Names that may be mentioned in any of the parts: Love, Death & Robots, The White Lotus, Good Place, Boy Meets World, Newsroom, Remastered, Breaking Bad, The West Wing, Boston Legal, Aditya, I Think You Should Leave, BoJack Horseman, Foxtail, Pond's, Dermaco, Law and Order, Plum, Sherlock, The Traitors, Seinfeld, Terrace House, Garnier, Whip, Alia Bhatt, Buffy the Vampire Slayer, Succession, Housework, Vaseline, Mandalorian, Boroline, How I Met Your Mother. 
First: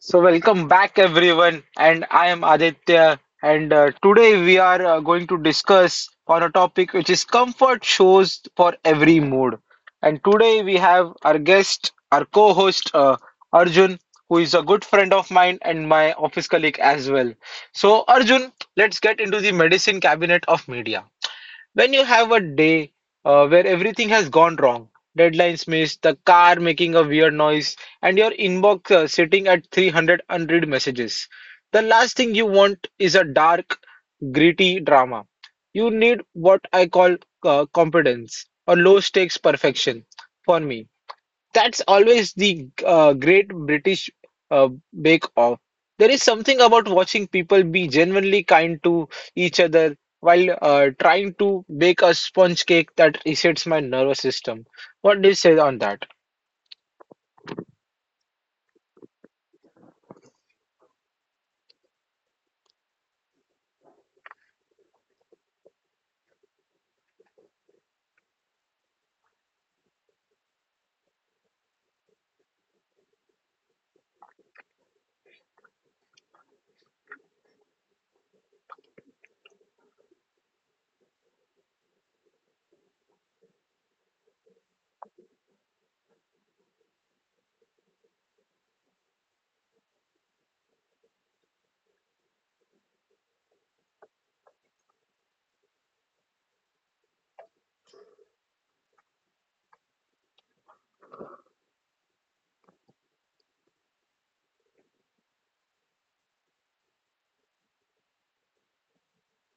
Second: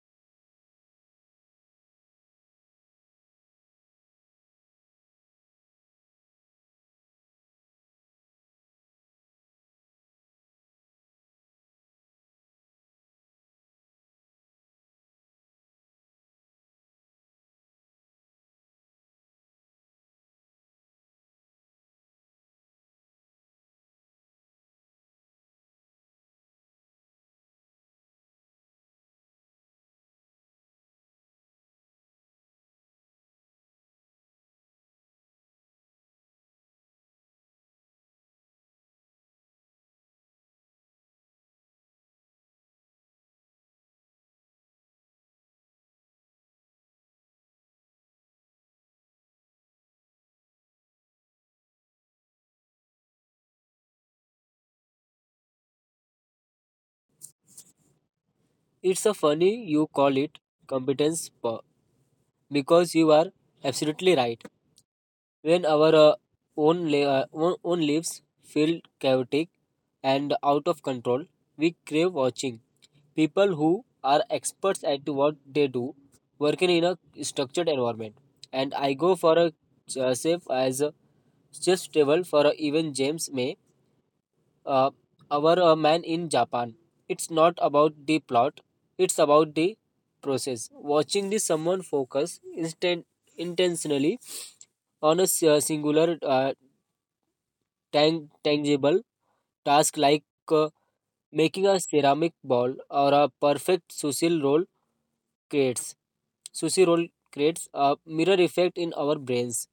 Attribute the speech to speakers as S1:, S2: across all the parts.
S1: So welcome back everyone, and I am Aditya, and today we are going to discuss on a topic which is comfort shows for every mood. And today we have our guest, our co-host Arjun, who is a good friend of mine and my office colleague as well. So Arjun, let's get into the medicine cabinet of media. When you have a day where everything has gone wrong, deadlines missed, the car making a weird noise, and your inbox sitting at 300 unread messages, the last thing you want is a dark, gritty drama. You need what I call competence or low stakes perfection for me. That's always the great British uh, Bake Off. There is something about watching people be genuinely kind to each other while trying to bake a sponge cake that resets my nervous system. What do you say on that?
S2: It's a funny you call it competence po- because you are absolutely right. When our own, li- own own lives feel chaotic and out of control, we crave watching people who are experts at what they do working in a structured environment, and I go for a safe as a just table for a even James May, uh, our man in Japan. It's not about the plot, it's about the process. Watching the someone focus instant intentionally on a singular tangible task like uh, making a ceramic ball or a perfect creates sushi roll creates a mirror effect in our brains.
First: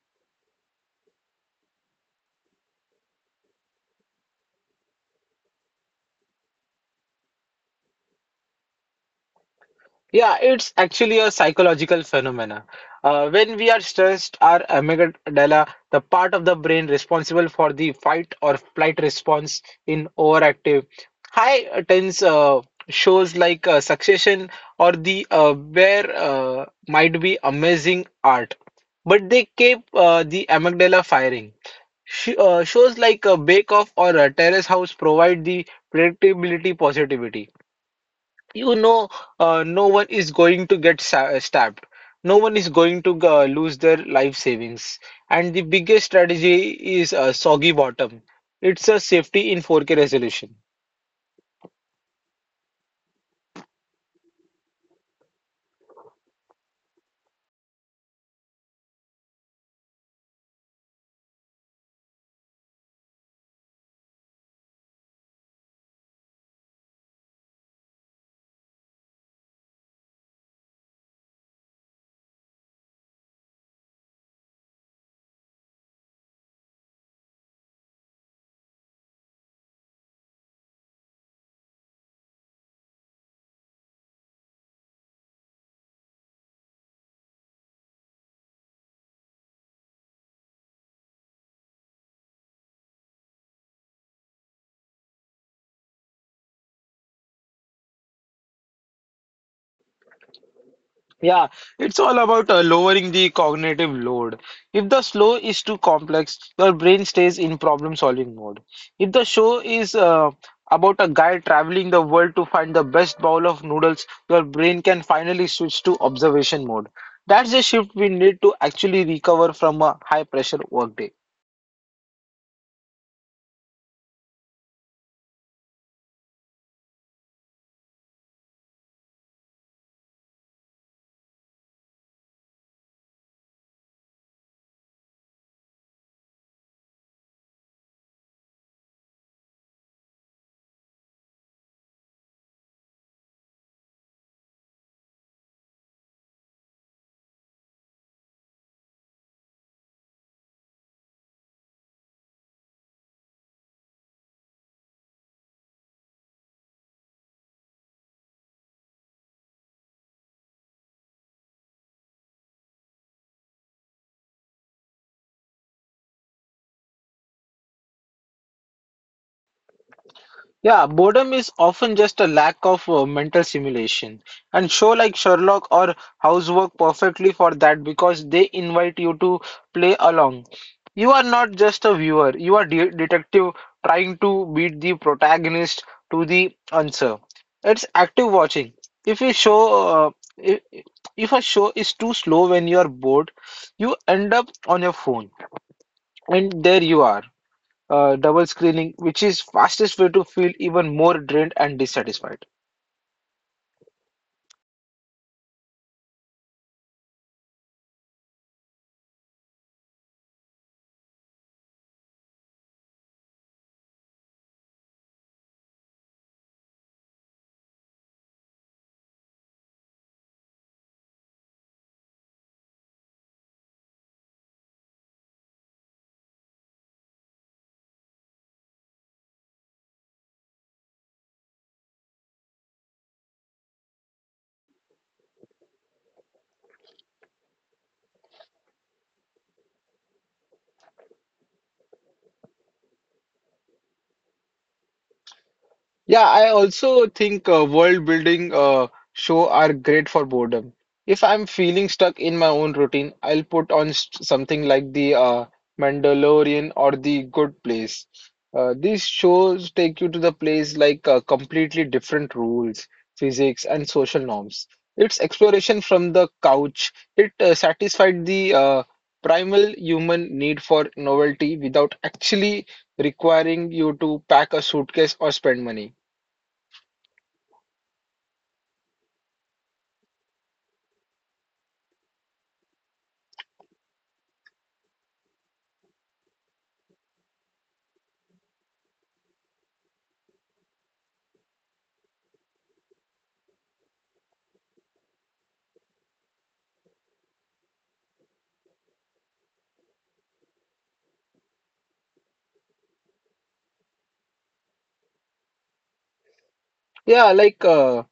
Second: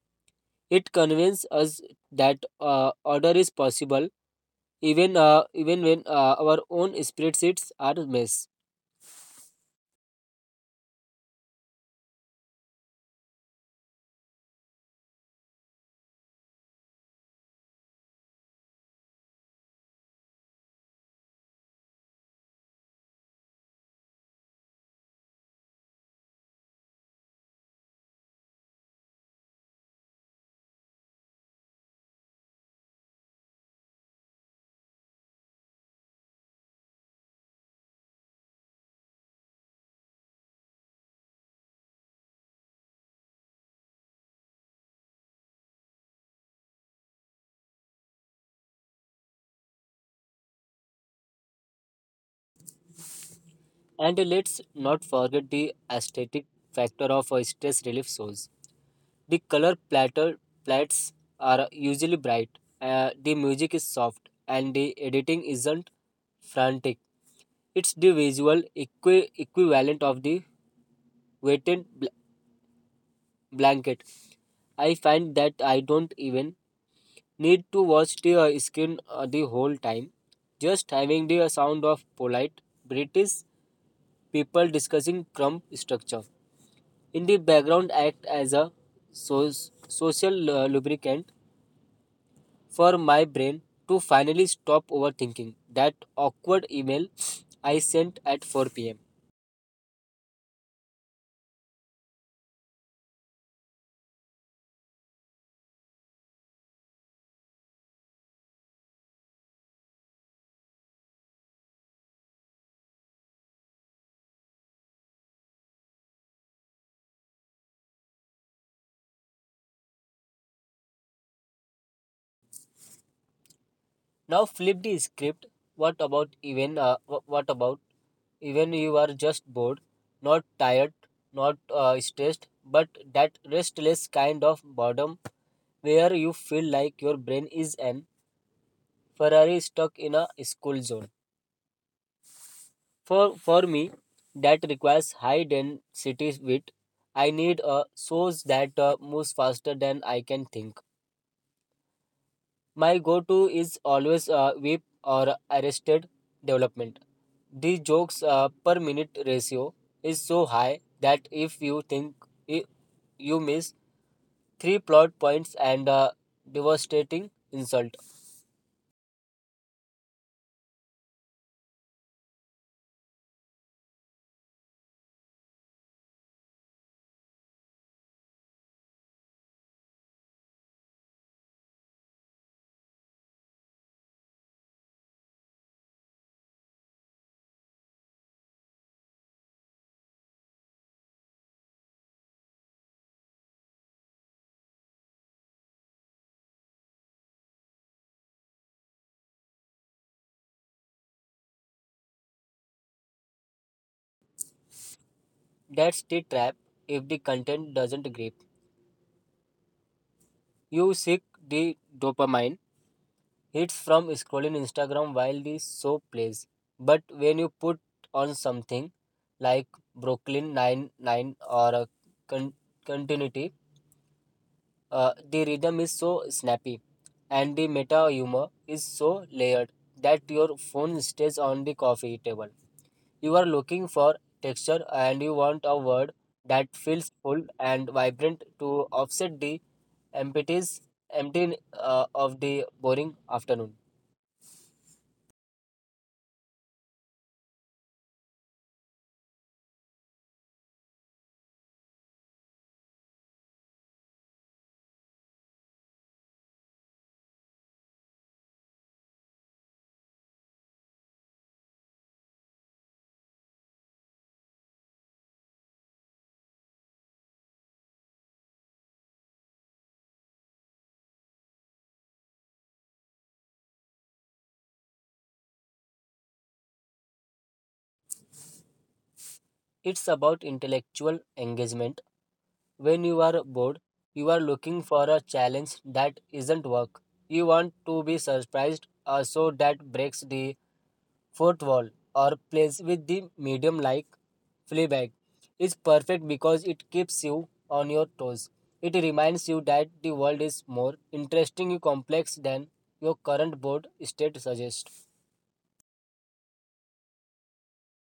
S2: It convinces us that order is possible even when our own spreadsheets are a mess.
S1: Yeah, it's actually a psychological phenomena. When we are stressed, our amygdala, the part of the brain responsible for the fight or flight response in overactive, high tense shows like Succession or the Bear might be amazing art, but they keep the amygdala firing. Shows like Bake Off or Terrace House provide the predictability positivity, you know, no one is going to get stabbed, no one is going to lose their life savings, and the biggest strategy is a soggy bottom. It's a safety in 4K resolution.
S2: And let's not forget the aesthetic factor of stress relief shows. The color platter plats are usually bright, the music is soft, and the editing isn't frantic. It's the visual equivalent of the weighted blanket. I find that I don't even need to watch the screen the whole time. Just having the sound of polite British people discussing crumb structure in the background act as a so- social lubricant for my brain to finally stop overthinking that awkward email I sent at 4 p.m.
S1: Yeah, it's all about lowering the cognitive load. If the slow is too complex, your brain stays in problem solving mode. If the show is about a guy traveling the world to find the best bowl of noodles, your brain can finally switch to observation mode. That's the shift we need to actually recover from a high pressure workday.
S2: Now flip the script. What about even you are just bored, not tired, not stressed, but that restless kind of boredom where you feel like your brain is an Ferrari stuck in a school zone. For me, that requires high density width. I need a source that moves faster than I can think. My go-to is always Whip or Arrested Development. The jokes per minute ratio is so high that if i- you miss three plot points and a devastating insult.
S1: Yeah, boredom is often just a lack of mental stimulation. And show like Sherlock or Housework perfectly for that because they invite you to play along. You are not just a viewer, you are de detective trying to beat the protagonist to the answer. It's active watching. If you show uh, if, if a show is too slow when you are bored, you end up on your phone, and there you are double screening, which is fastest way to feel even more drained and dissatisfied.
S2: That's the trap. If the content doesn't grip, you seek the dopamine hits from scrolling Instagram while the show plays. But when you put on something like Brooklyn Nine Nine or a con- continuity, the rhythm is so snappy and the meta humor is so layered that your phone stays on the coffee table. You are looking for texture, and you want a word that feels full and vibrant to offset the emptiness empty of the boring afternoon.
S1: Yeah, I also think world building show are great for boredom. If I'm feeling stuck in my own routine, I'll put on s something like the Mandalorian or the Good Place. These shows take you to the place like completely different rules, physics, and social norms. It's exploration from the couch. It satisfied the primal human need for novelty without actually requiring you to pack a suitcase or spend money.
S2: It's about intellectual engagement. When you are bored, you are looking for a challenge that isn't work. You want to be surprised, so that breaks the fourth wall or plays with the medium like Fleabag. It's perfect because it keeps you on your toes. It reminds you that the world is more interesting and complex than your current bored state suggests.
S1: Yeah, like uh,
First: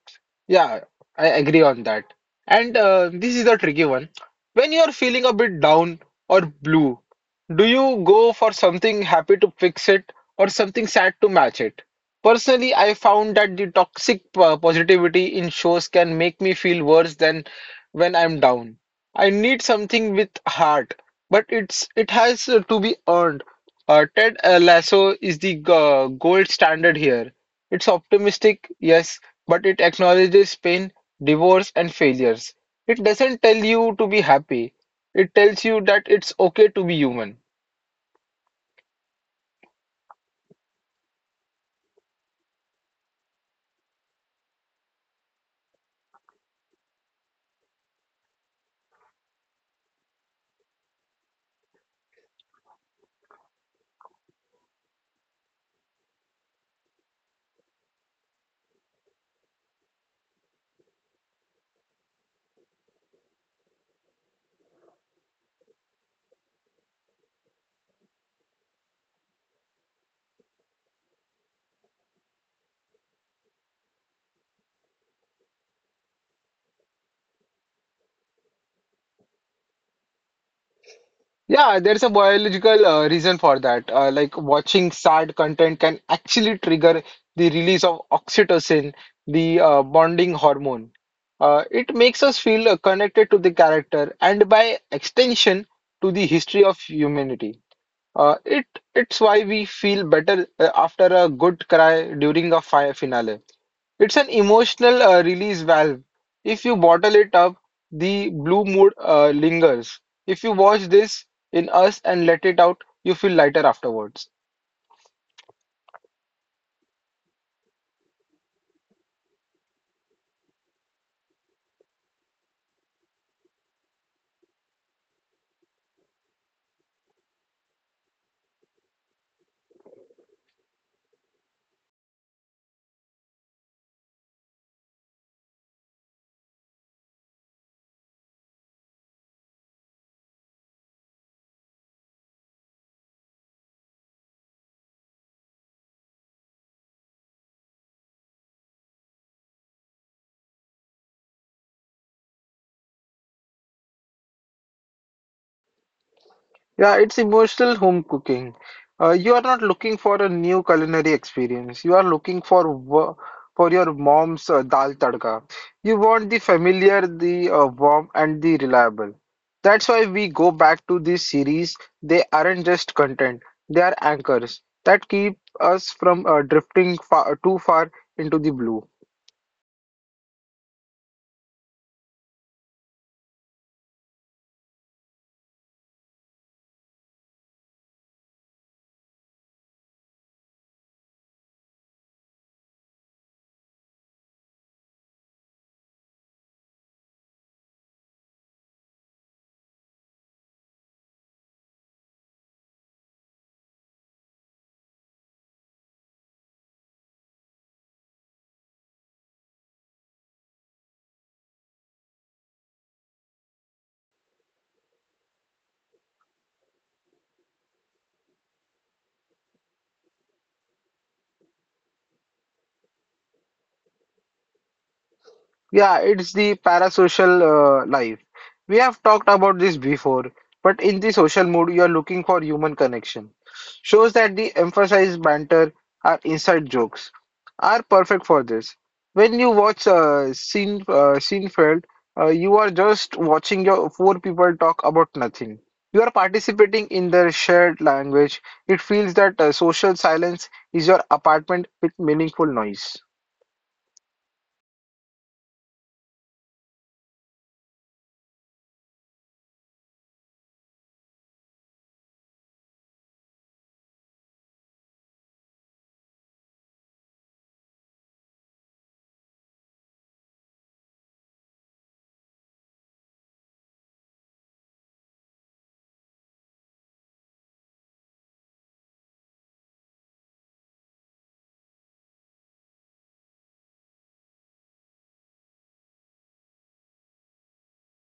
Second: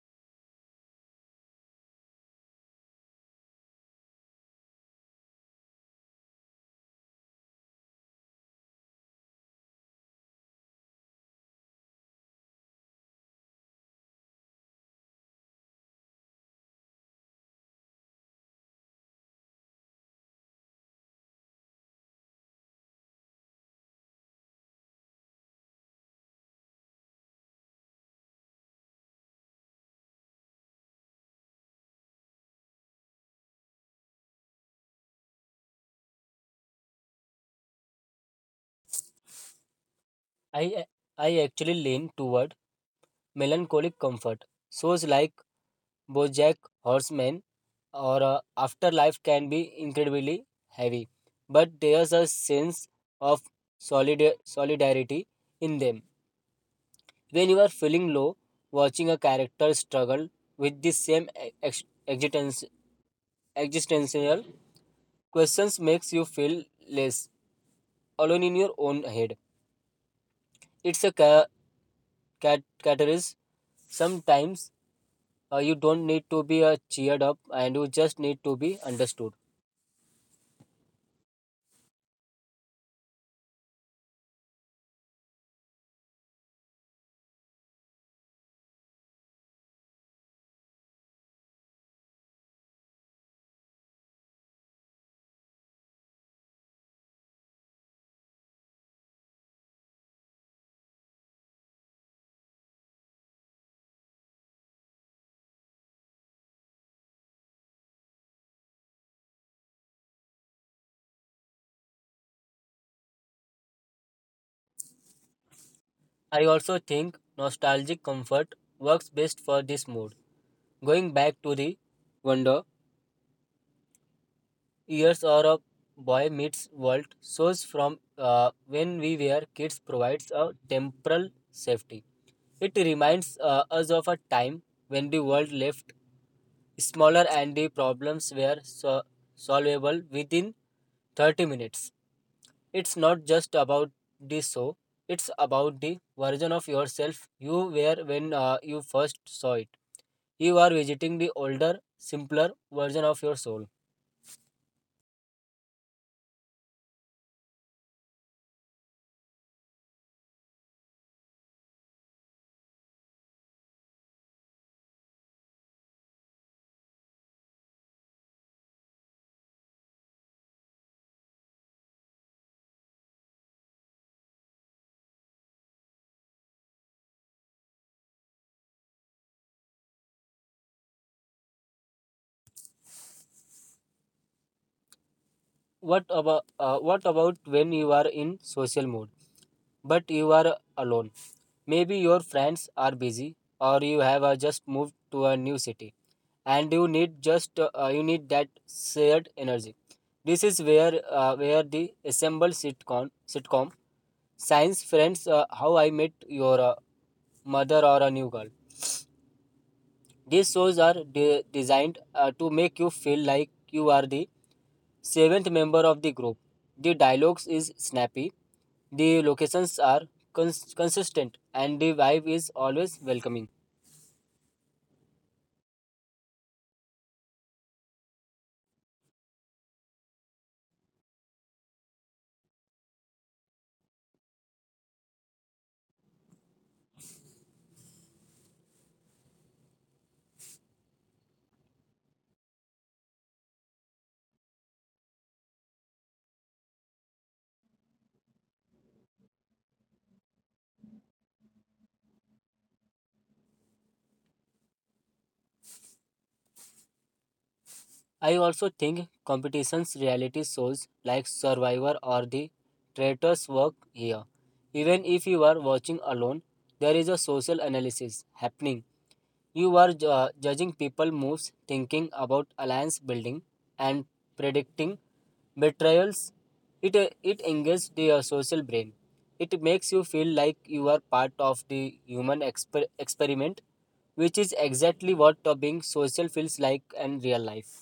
S1: yeah, I agree on that. And this is a tricky one. When you're feeling a bit down or blue, do you go for something happy to fix it or something sad to match it? Personally, I found that the toxic positivity in shows can make me feel worse than when I'm down. I need something with heart, but it has to be earned. Ted Lasso is the gold standard here. It's optimistic, yes, but it acknowledges pain, divorce, and failures. It doesn't tell you to be happy. It tells you that it's okay to be human.
S2: I I actually lean toward melancholic comfort. Shows like BoJack Horseman or Afterlife can be incredibly heavy, but there's a sense of solidarity in them. When you are feeling low, watching a character struggle with the same existential questions makes you feel less alone in your own head. It's a catalyst. Sometimes you don't need to be cheered up, and you just need to be understood.
S1: Yeah, there's a biological reason for that. Like watching sad content can actually trigger the release of oxytocin, the bonding hormone. It makes us feel connected to the character, and by extension to the history of humanity. Uh, it it's why we feel better after a good cry during a fire finale. It's an emotional release valve. If you bottle it up, the blue mood lingers. If you watch this in us and let it out, you feel lighter afterwards.
S2: I also think nostalgic comfort works best for this mood. Going back to the Wonder Years or a Boy Meets World shows from when we were kids provides a temporal safety. It reminds us of a time when the world left smaller and the problems were solvable within 30 minutes. It's not just about the show, it's about the version of yourself you were when you first saw it. You are visiting the older, simpler version of your soul.
S1: Yeah, it's emotional home cooking. You are not looking for a new culinary experience. You are looking for for your mom's dal tadka. You want the familiar, the warm, and the reliable. That's why we go back to this series. They aren't just content; they are anchors that keep us from drifting far, too far into the blue.
S2: What about when you are in social mode but you are alone? Maybe your friends are busy, or you have just moved to a new city and you need that shared energy. This is where the assembled sitcom Science Friends, How I Met Your Mother, or a New Girl. These shows are designed to make you feel like you are the seventh member of the group. The dialogues is snappy, the locations are consistent, and the vibe is always welcoming.
S1: Yeah, it's the parasocial life. We have talked about this before, but in the social mood, you are looking for human connection. Shows that the emphasized banter are inside jokes are perfect for this. When you watch Seinfeld, you are just watching your four people talk about nothing. You are participating in their shared language. It feels that social silence is your apartment with meaningful noise.
S2: I also think competitions reality shows like Survivor or The Traitors work here. Even if you are watching alone, there is a social analysis happening. You are judging people moves, thinking about alliance building and predicting betrayals. It engages the social brain. It makes you feel like you are part of the human experiment, which is exactly what being social feels like in real life.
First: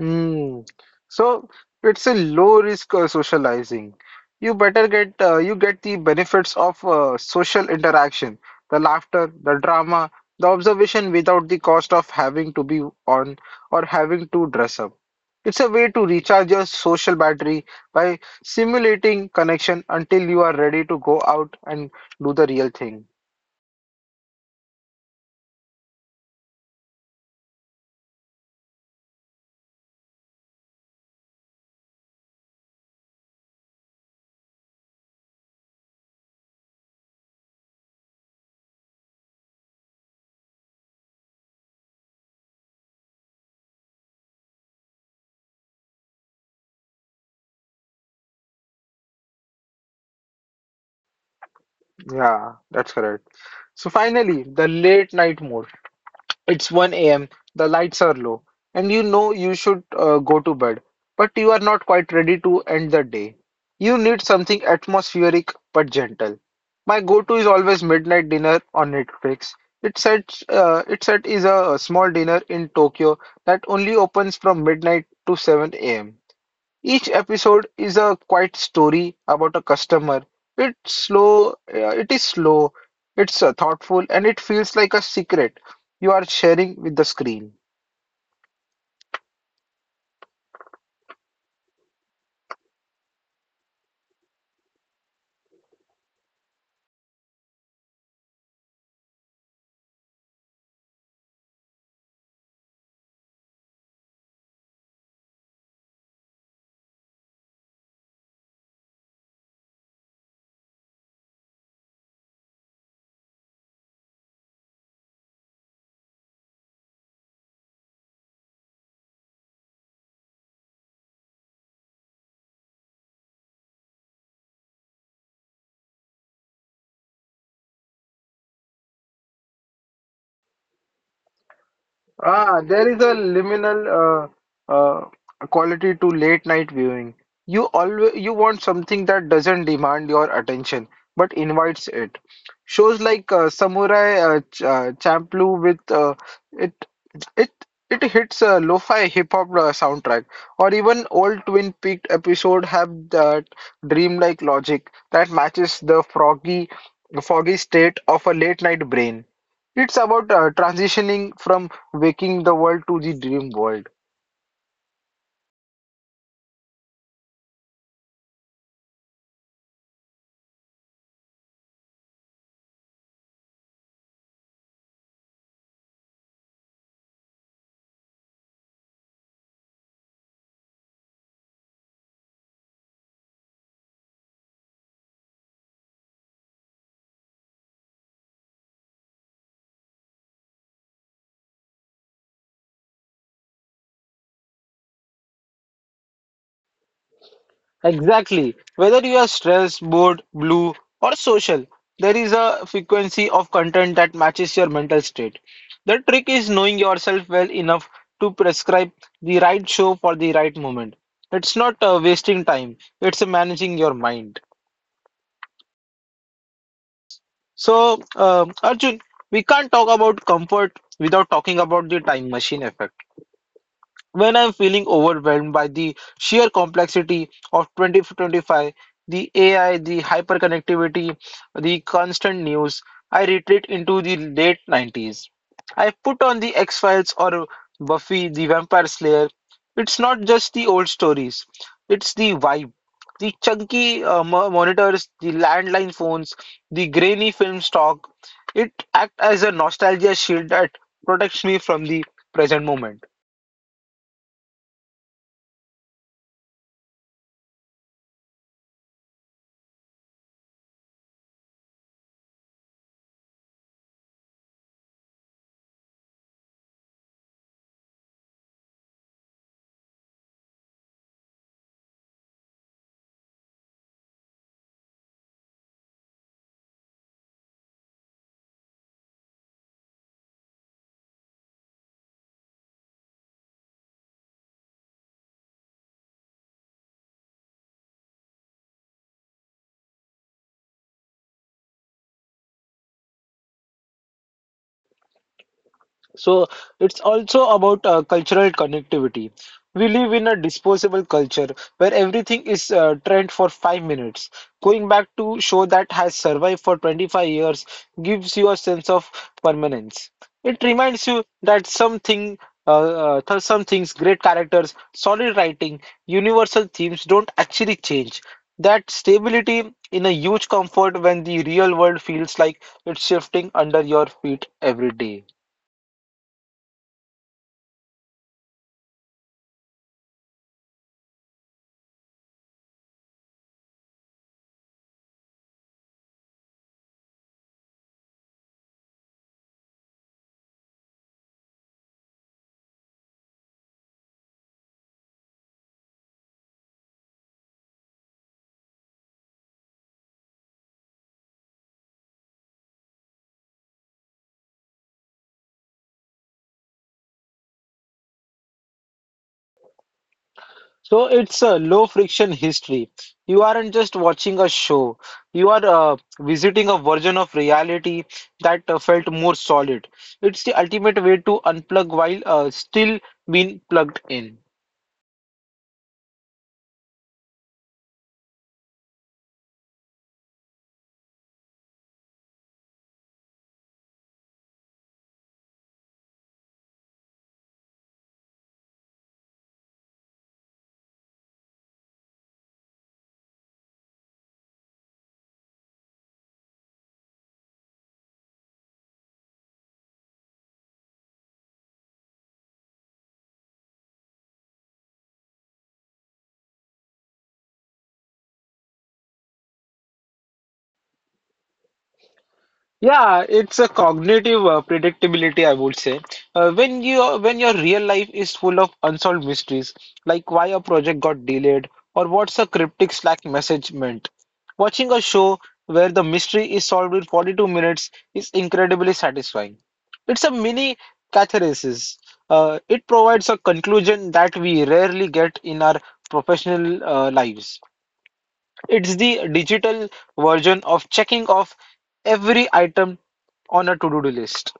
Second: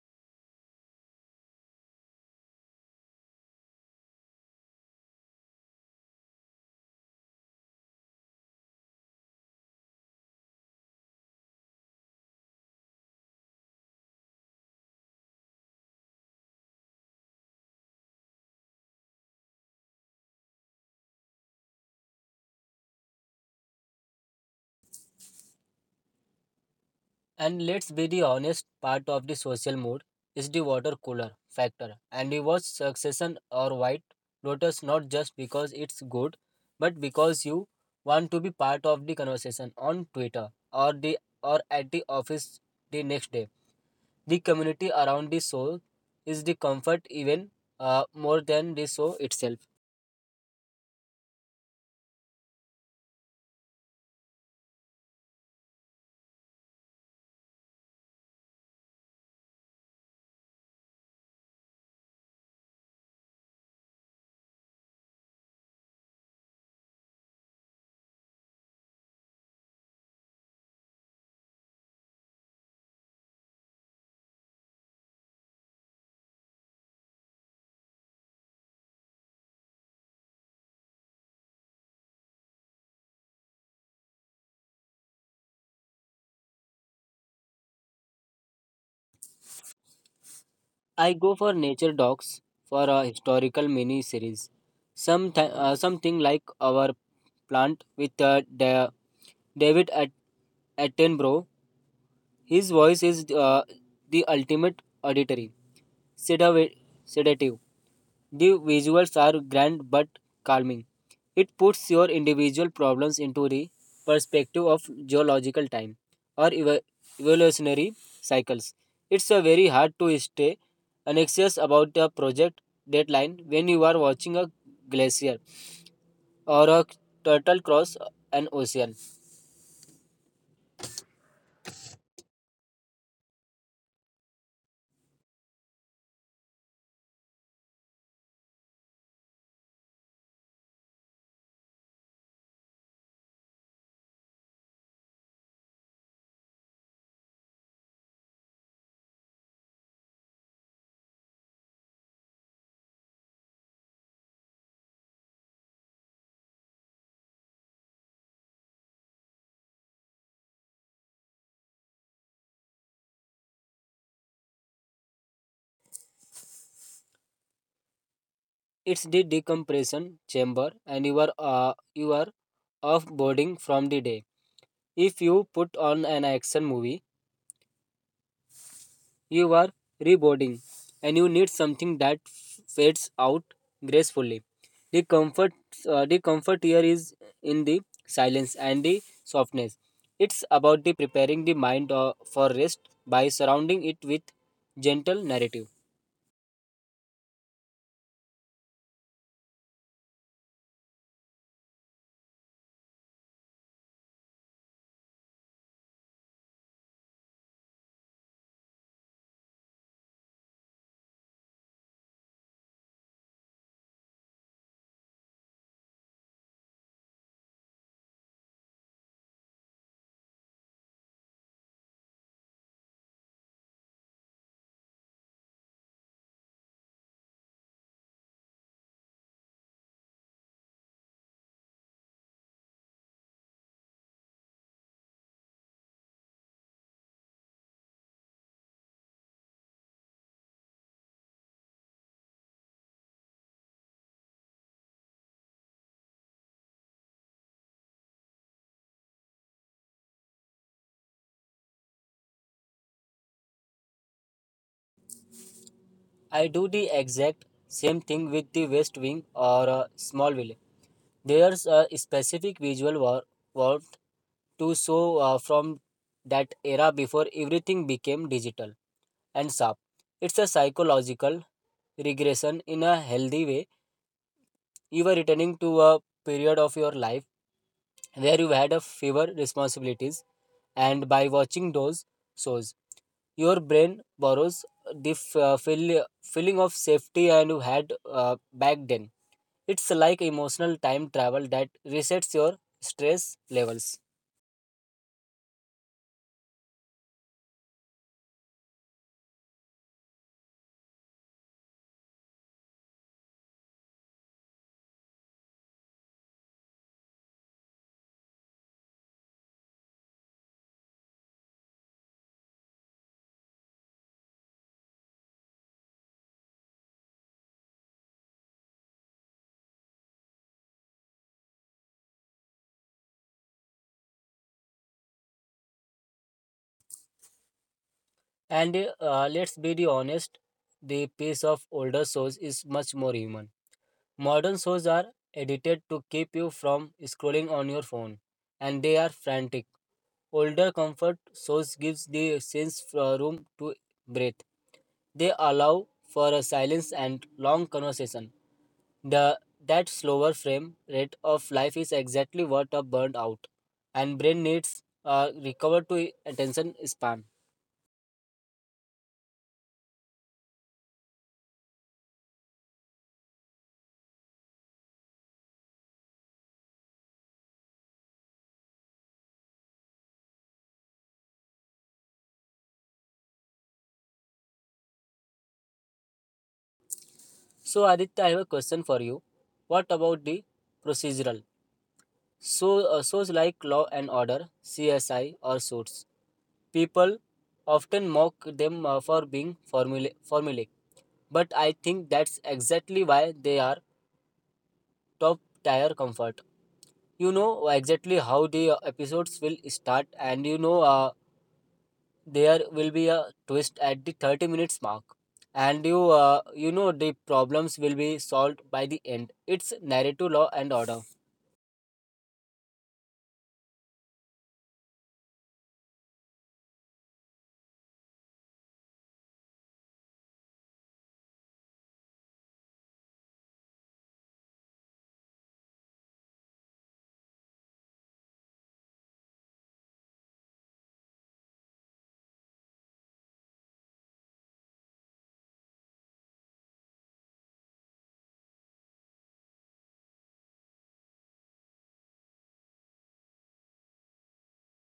S1: Mm. So it's a low risk socializing. You get the benefits of social interaction, the laughter, the drama, the observation without the cost of having to be on or having to dress up. It's a way to recharge your social battery by simulating connection until you are ready to go out and do the real thing.
S2: And let's be the honest, part of the social mood is the water cooler factor. And we watch Succession or White Lotus not just because it's good, but because you want to be part of the conversation on Twitter or the or at the office the next day. The community around the show is the comfort even more than the show itself.
S1: Yeah, that's correct. So finally, the late night mode. It's 1 a.m., the lights are low, and you know you should go to bed, but you are not quite ready to end the day. You need something atmospheric but gentle. My go-to is always midnight dinner on Netflix. It's such, it set is a small dinner in Tokyo that only opens from midnight to 7 a.m. Each episode is a quiet story about a customer. It is slow, it's thoughtful, and it feels like a secret you are sharing with the screen.
S2: I go for nature docs for a historical mini series. Something like our plant with David At- Attenborough. His voice is the ultimate auditory sedative. sedative. The visuals are grand but calming. It puts your individual problems into the perspective of geological time or evolutionary cycles. It's a very hard to stay anxious about a project deadline when you are watching a glacier or a turtle cross an ocean.
S1: Ah, there is a liminal uh, uh, quality to late night viewing. You want something that doesn't demand your attention but invites it. Shows like Samurai Ch Champloo with it it it hits a lo-fi hip hop soundtrack, or even old Twin Peaks episode have that dreamlike logic that matches the froggy foggy state of a late night brain. It's about transitioning from waking the world to the dream world.
S2: It's the decompression chamber, and you are off boarding from the day. If you put on an action movie, you are reboarding, and you need something that fades out gracefully. The comfort, the comfort here is in the silence and the softness. It's about the preparing the mind for rest by surrounding it with gentle narrative.
S1: Exactly. Whether you are stressed, bored, blue, or social, there is a frequency of content that matches your mental state. The trick is knowing yourself well enough to prescribe the right show for the right moment. It's not wasting time, it's managing your mind. So, Arjun, we can't talk about comfort without talking about the time machine effect. When I'm feeling overwhelmed by the sheer complexity of 2025, the AI, the hyperconnectivity, the constant news, I retreat into the late 90s. I put on the X Files or Buffy the Vampire Slayer. It's not just the old stories, it's the vibe. The chunky monitors, the landline phones, the grainy film stock, it acts as a nostalgia shield that protects me from the present moment.
S2: I do the exact same thing with the West Wing or a small village. There's a specific visual warmth to show from that era before everything became digital and sharp. It's a psychological regression in a healthy way. You were returning to a period of your life where you had a fewer responsibilities, and by watching those shows your brain borrows the feeling of safety and you had back then. It's like emotional time travel that resets your stress levels.
S1: So it's also about cultural connectivity. We live in a disposable culture where everything is trend for 5 minutes. Going back to show that has survived for 25 years gives you a sense of permanence. It reminds you that uh, some things, great characters, solid writing, universal themes don't actually change. That stability in a huge comfort when the real world feels like it's shifting under your feet every day.
S2: And let's be the honest, the pace of older shows is much more human. Modern shows are edited to keep you from scrolling on your phone, and they are frantic. Older comfort shows gives the sense for room to breathe. They allow for a silence and long conversation. The that slower frame rate of life is exactly what a burned out and brain needs recover to attention span.
S1: So it's a low friction history. You aren't just watching a show, you are visiting a version of reality that felt more solid. It's the ultimate way to unplug while still being plugged in.
S2: So Aditya, I have a question for you. What about the procedural? So shows like Law and Order, CSI, or Suits. People often mock them for being formulaic, but I think that's exactly why they are top tier comfort. You know exactly how the episodes will start, and you know there will be a twist at the 30 minutes mark. And you know the problems will be solved by the end. It's narrative law and order.
S1: Yeah, it's a cognitive predictability, I would say. When your real life is full of unsolved mysteries, like why a project got delayed or what's a cryptic Slack message meant, watching a show where the mystery is solved in 42 minutes is incredibly satisfying. It's a mini catharsis. It provides a conclusion that we rarely get in our professional lives. It's the digital version of checking off every item on a to-do list.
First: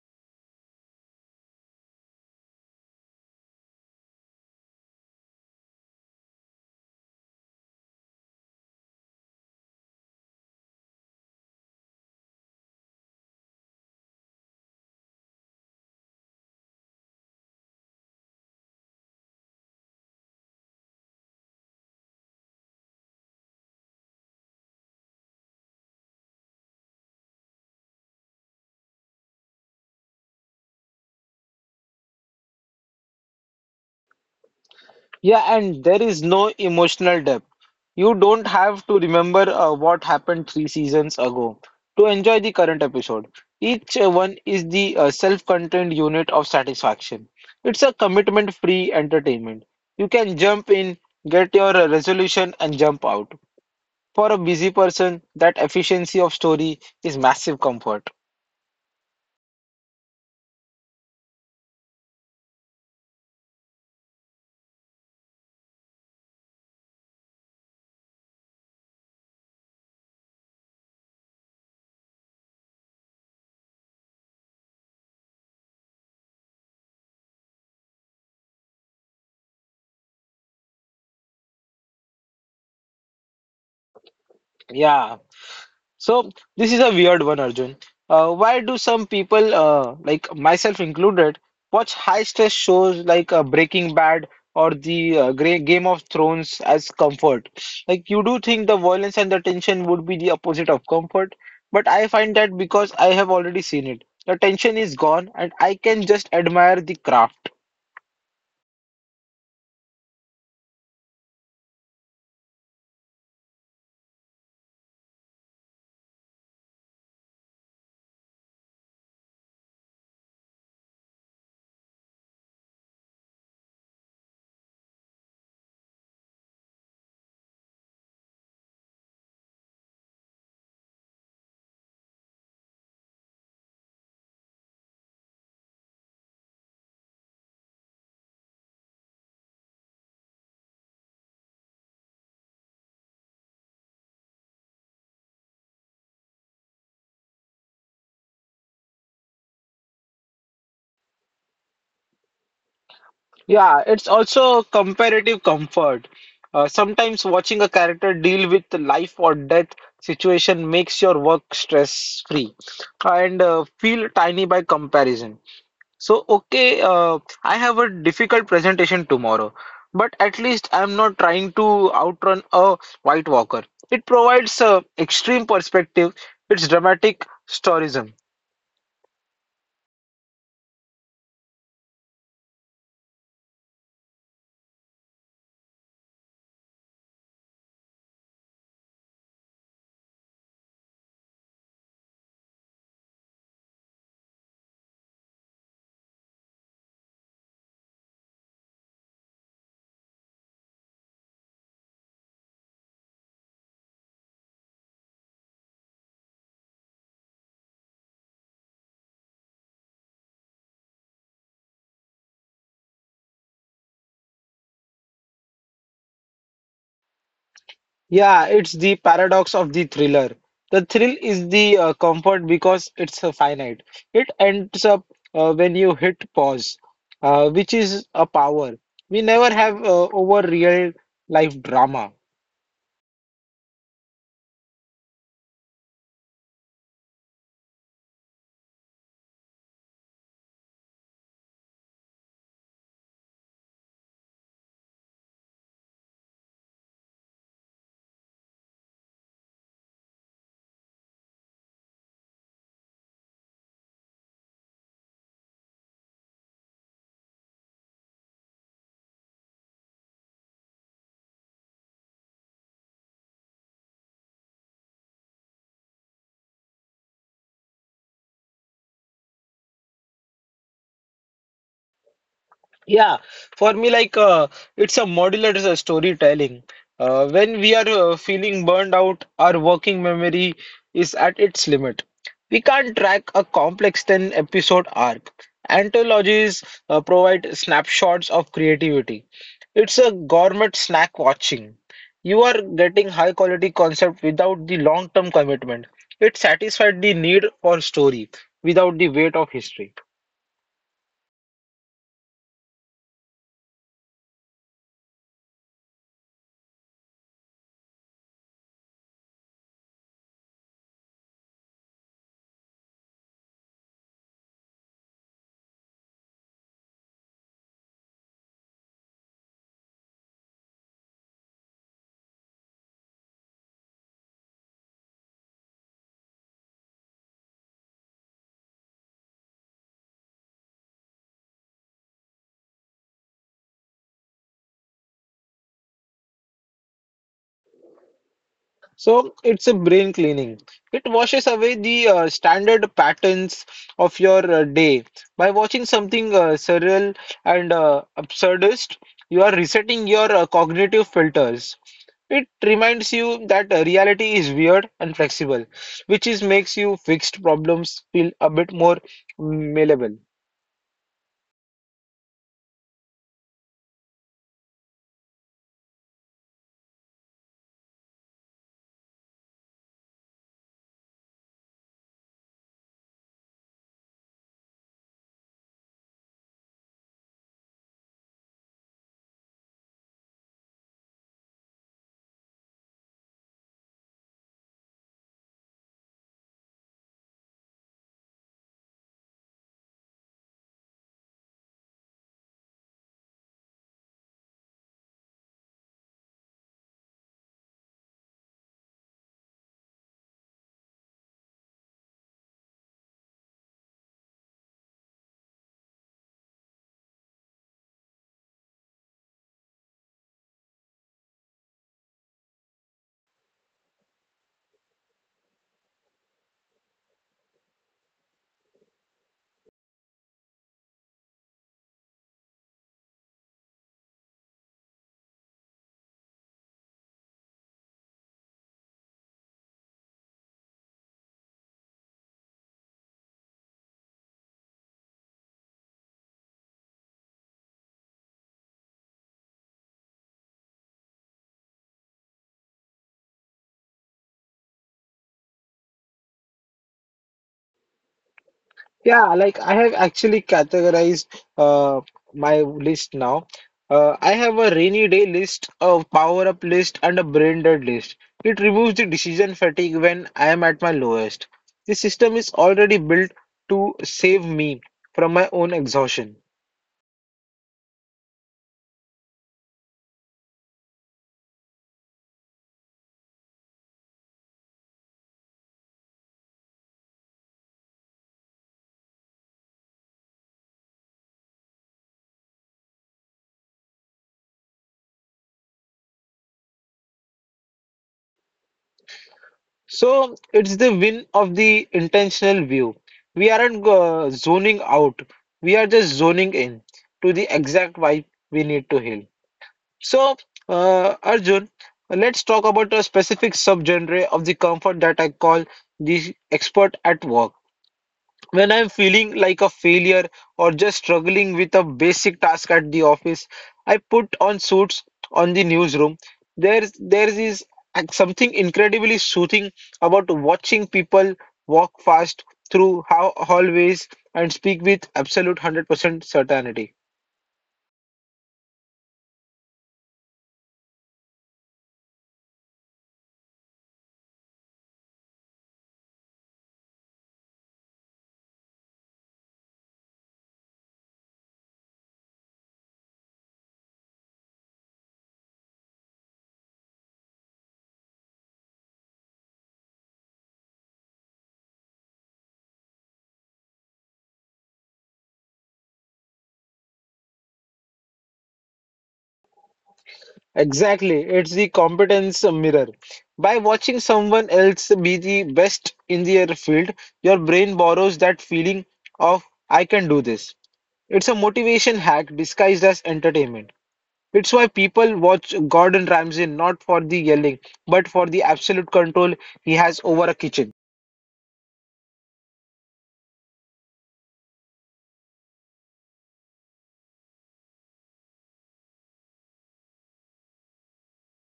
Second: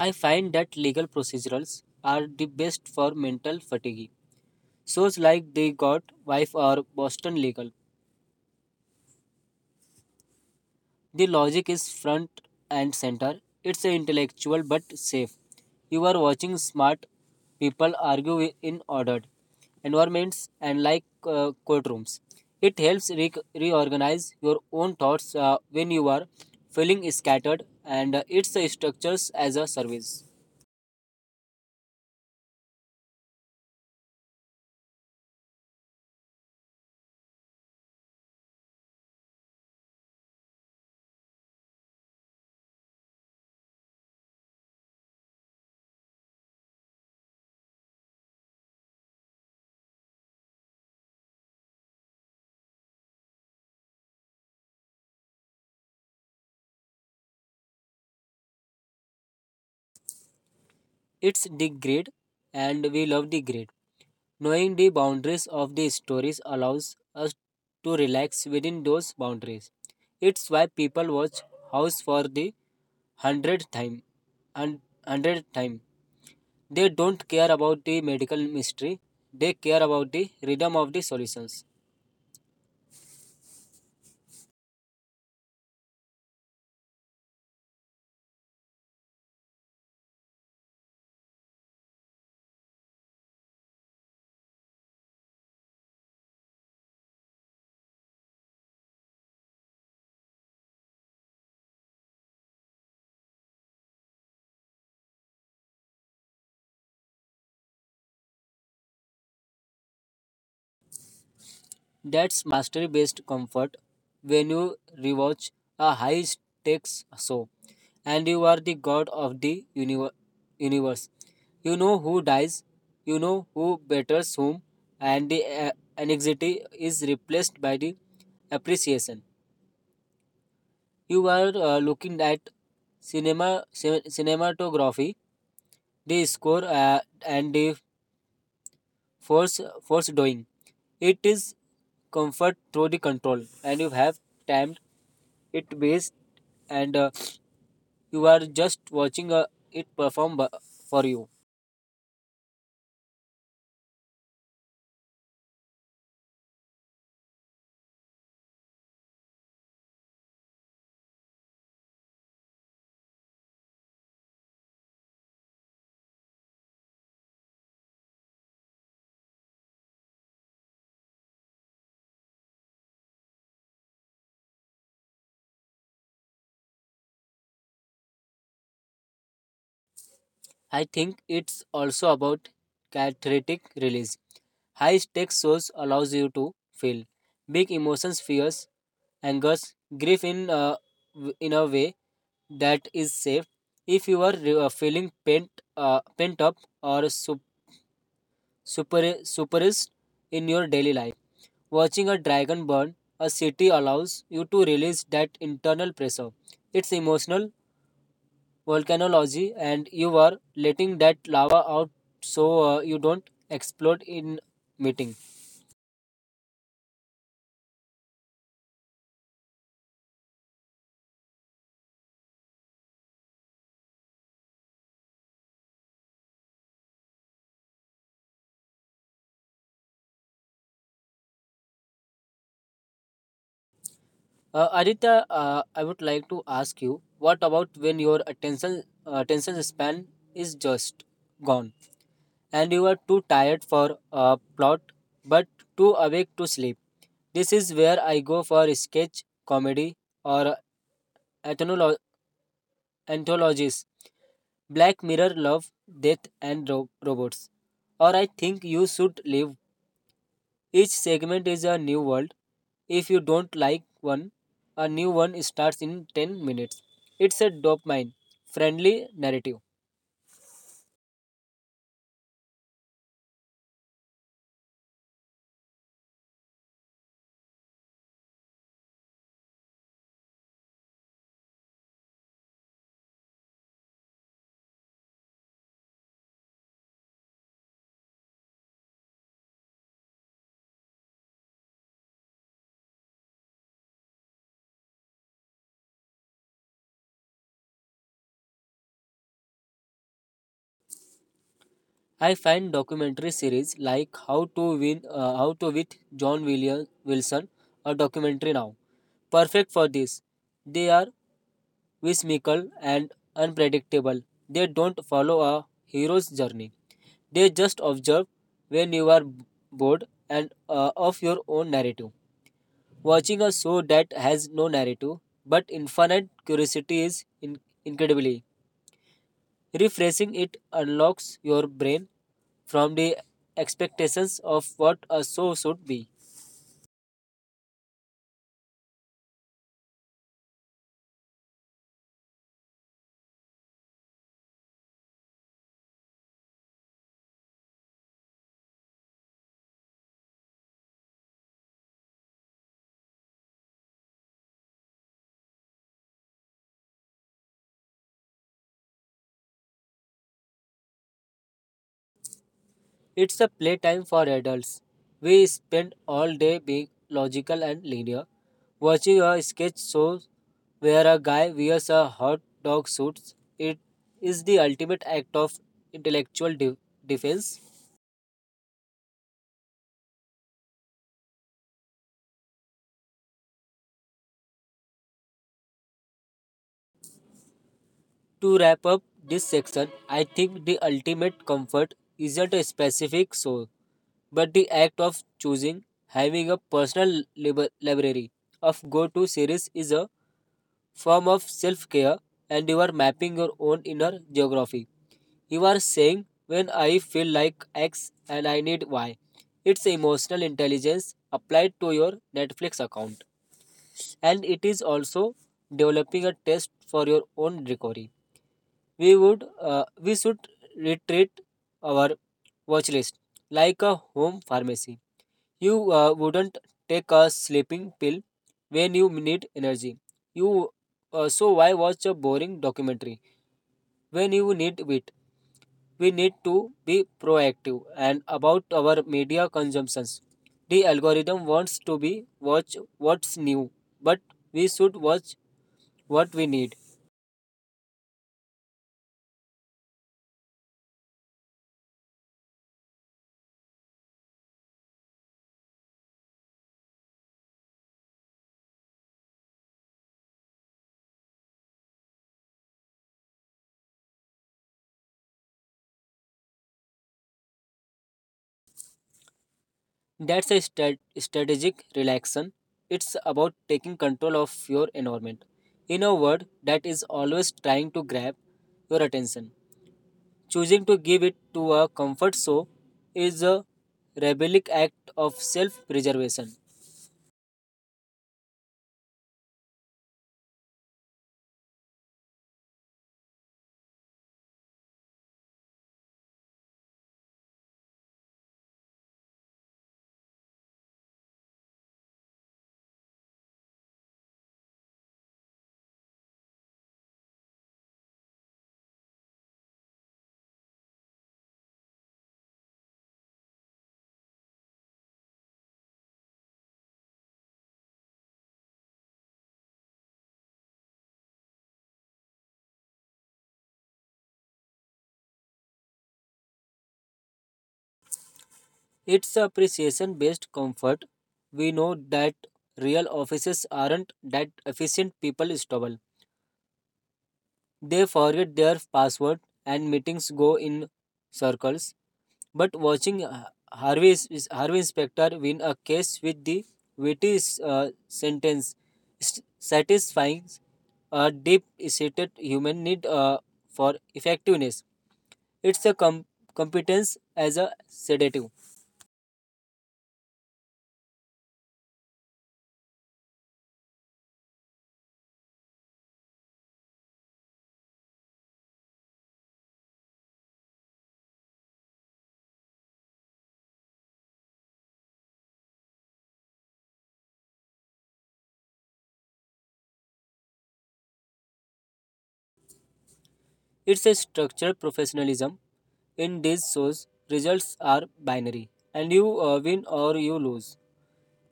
S2: I find that legal procedurals are the best for mental fatigue. Shows like The got Wife or Boston Legal, the logic is front and center. It's intellectual but safe. You are watching smart people argue in ordered environments and like courtrooms. It helps reorganize your own thoughts when you are feeling scattered, and it's a structures as a service.
S1: Yeah, and there is no emotional depth. You don't have to remember what happened three seasons ago to enjoy the current episode. Each one is the self-contained unit of satisfaction. It's a commitment-free entertainment. You can jump in, get your resolution, and jump out. For a busy person, that efficiency of story is massive comfort.
S2: It's the degrade, and we love the degrade. Knowing the boundaries of the stories allows us to relax within those boundaries. It's why people watch House for the hundredth time. And 100th time. They don't care about the medical mystery. They care about the rhythm of the solutions.
S1: Yeah. So this is a weird one, Arjun. Why do some people, like myself included, watch high stress shows like Breaking Bad or the Grey Game of Thrones as comfort? Like you do think the violence and the tension would be the opposite of comfort, but I find that because I have already seen it, the tension is gone and I can just admire the craft.
S2: That's mastery based comfort. When you rewatch a high stakes show, and you are the god of the universe. You know who dies, you know who batters whom, and the anxiety is replaced by the appreciation. You are looking at cinematography, the score, and the force doing. It is comfort through the control, and you have timed it based, and you are just watching it perform for you.
S1: Yeah, it's also comparative comfort. Sometimes watching a character deal with the life or death situation makes your work stress free and feel tiny by comparison. So, okay, I have a difficult presentation tomorrow, but at least I'm not trying to outrun a White Walker. It provides extreme perspective, it's dramatic storyism.
S2: I think it's also about cathartic release. High stakes shows allows you to feel big emotions, fears, angers, grief in in a way that is safe. If you are re- feeling pent pent up or super suppressed in your daily life, watching a dragon burn a city allows you to release that internal pressure. It's emotional volcanology, and you are letting that lava out so you don't explode in meeting.
S1: Yeah, it's the paradox of the thriller. The thrill is the comfort because it's finite. It ends up when you hit pause, which is a power we never have over real life drama.
S2: Aditya, I would like to ask you what about when your attention span is just gone, and you are too tired for a plot but too awake to sleep. This is where I go for sketch comedy or ethnolo anthologies: Black Mirror, Love, Death, and Robots. Or I think you should live. Each segment is a new world. If you don't like one, a new one starts in 10 minutes. It's a dopamine friendly narrative.
S1: Yeah, for me, it's a modular storytelling. When we are feeling burned out, our working memory is at its limit. We can't track a complex 10 episode arc. Anthologies provide snapshots of creativity. It's a gourmet snack watching. You are getting high quality concept without the long term commitment. It satisfied the need for story without the weight of history.
S2: I find documentary series like How to with John William Wilson, a documentary now, perfect for this. They are whimsical and unpredictable. They don't follow a hero's journey. They just observe when you are bored and of your own narrative. Watching a show that has no narrative but infinite curiosity is incredibly refreshing. It unlocks your brain from the expectations of what a show should be.
S1: So it's a brain cleaning. It washes away the standard patterns of your day. By watching something surreal and absurdist, you are resetting your cognitive filters. It reminds you that reality is weird and flexible, which is makes you fixed problems feel a bit more malleable.
S2: It's a playtime for adults. We spend all day being logical and linear, watching a sketch show where a guy wears a hot dog suit. It is the ultimate act of intellectual defense. To wrap up this section, I think the ultimate comfort isn't a specific show, but the act of choosing, having a personal library of go to series, is a form of self care, and you are mapping your own inner geography. You are saying, when I feel like X and I need Y. It's emotional intelligence applied to your Netflix account. And it is also developing a test for your own recovery. We should retreat our watch list like a home pharmacy. You wouldn't take a sleeping pill when you need energy. You so why watch a boring documentary when you need wit? We need to be proactive and about our media consumptions. The algorithm wants to be watch what's new, but we should watch what we need.
S1: I have actually categorized uh, my list now. I have a rainy day list, a power up list, and a brain dead list. It removes the decision fatigue when I am at my lowest. The system is already built to save me from my own exhaustion.
S2: That's a strategic relaxation. It's about taking control of your environment, in a word that is always trying to grab your attention. Choosing to give it to a comfort show is a rebellic act of self preservation.
S1: So it's the win of the intentional view. We aren't zoning out, we are just zoning in to the exact vibe we need to heal. So, Arjun, let's talk about a specific subgenre of the comfort that I call the expert at work. When I'm feeling like a failure or just struggling with a basic task at the office, I put on suits on the newsroom. There is something incredibly soothing about watching people walk fast through how hallways and speak with absolute 100% certainty.
S2: It's appreciation based comfort. We know that real offices aren't that efficient, people stumble. They forget their password and meetings go in circles. But watching Harvey Specter win a case with the witty sentence, satisfying a deep-seated human need for effectiveness. It's a competence as a sedative.
S1: Exactly, it's the competence mirror. By watching someone else be the best in their field, your brain borrows that feeling of I can do this. It's a motivation hack disguised as entertainment. It's why people watch Gordon Ramsay not for the yelling, but for the absolute control he has over a kitchen.
S2: It's a structured professionalism. In these shows, results are binary, and you win or you lose.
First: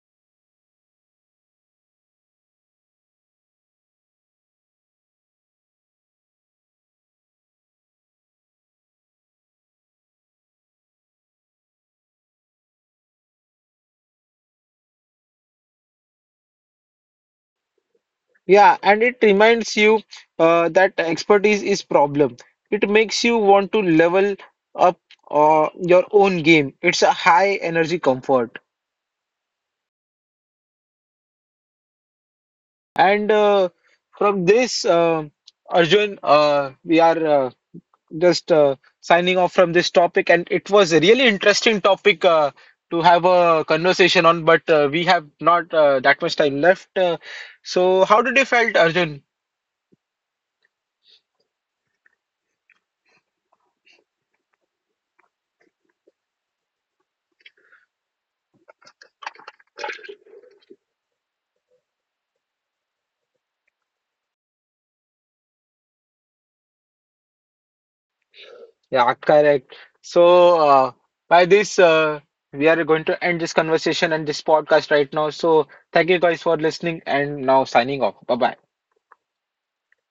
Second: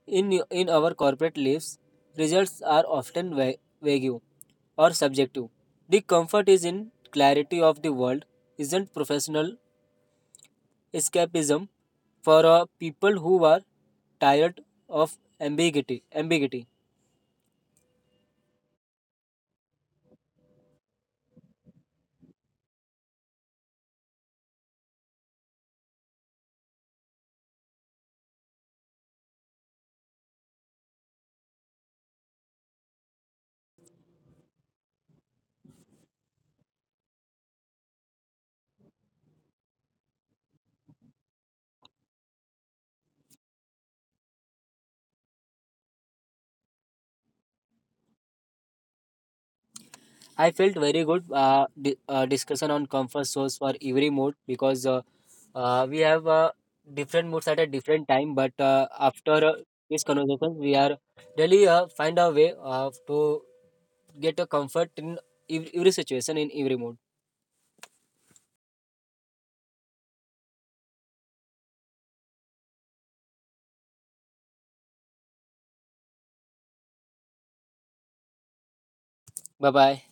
S2: In our corporate lives, results are often vague or subjective. The comfort is in clarity of the world, isn't professional escapism for people who are tired of ambiguity. Ambiguity.
S1: Yeah, and it reminds you that expertise is problem. It makes you want to level up your own game. It's a high energy comfort. And from this, uh, Arjun, we are just signing off from this topic, and it was a really interesting topic to have a conversation on, but we have not that much time left. So, how did you felt, Arjun?
S2: I felt very good discussion on comfort zones for every mood, because we have different moods at a different time. But after this conversation, we are really find a way to get a comfort in every situation in every mood.
S1: Yeah, correct. So, by this, we are going to end this conversation and this podcast right now. So, thank you guys for listening, and now signing off. Bye bye.
S2: Bye bye.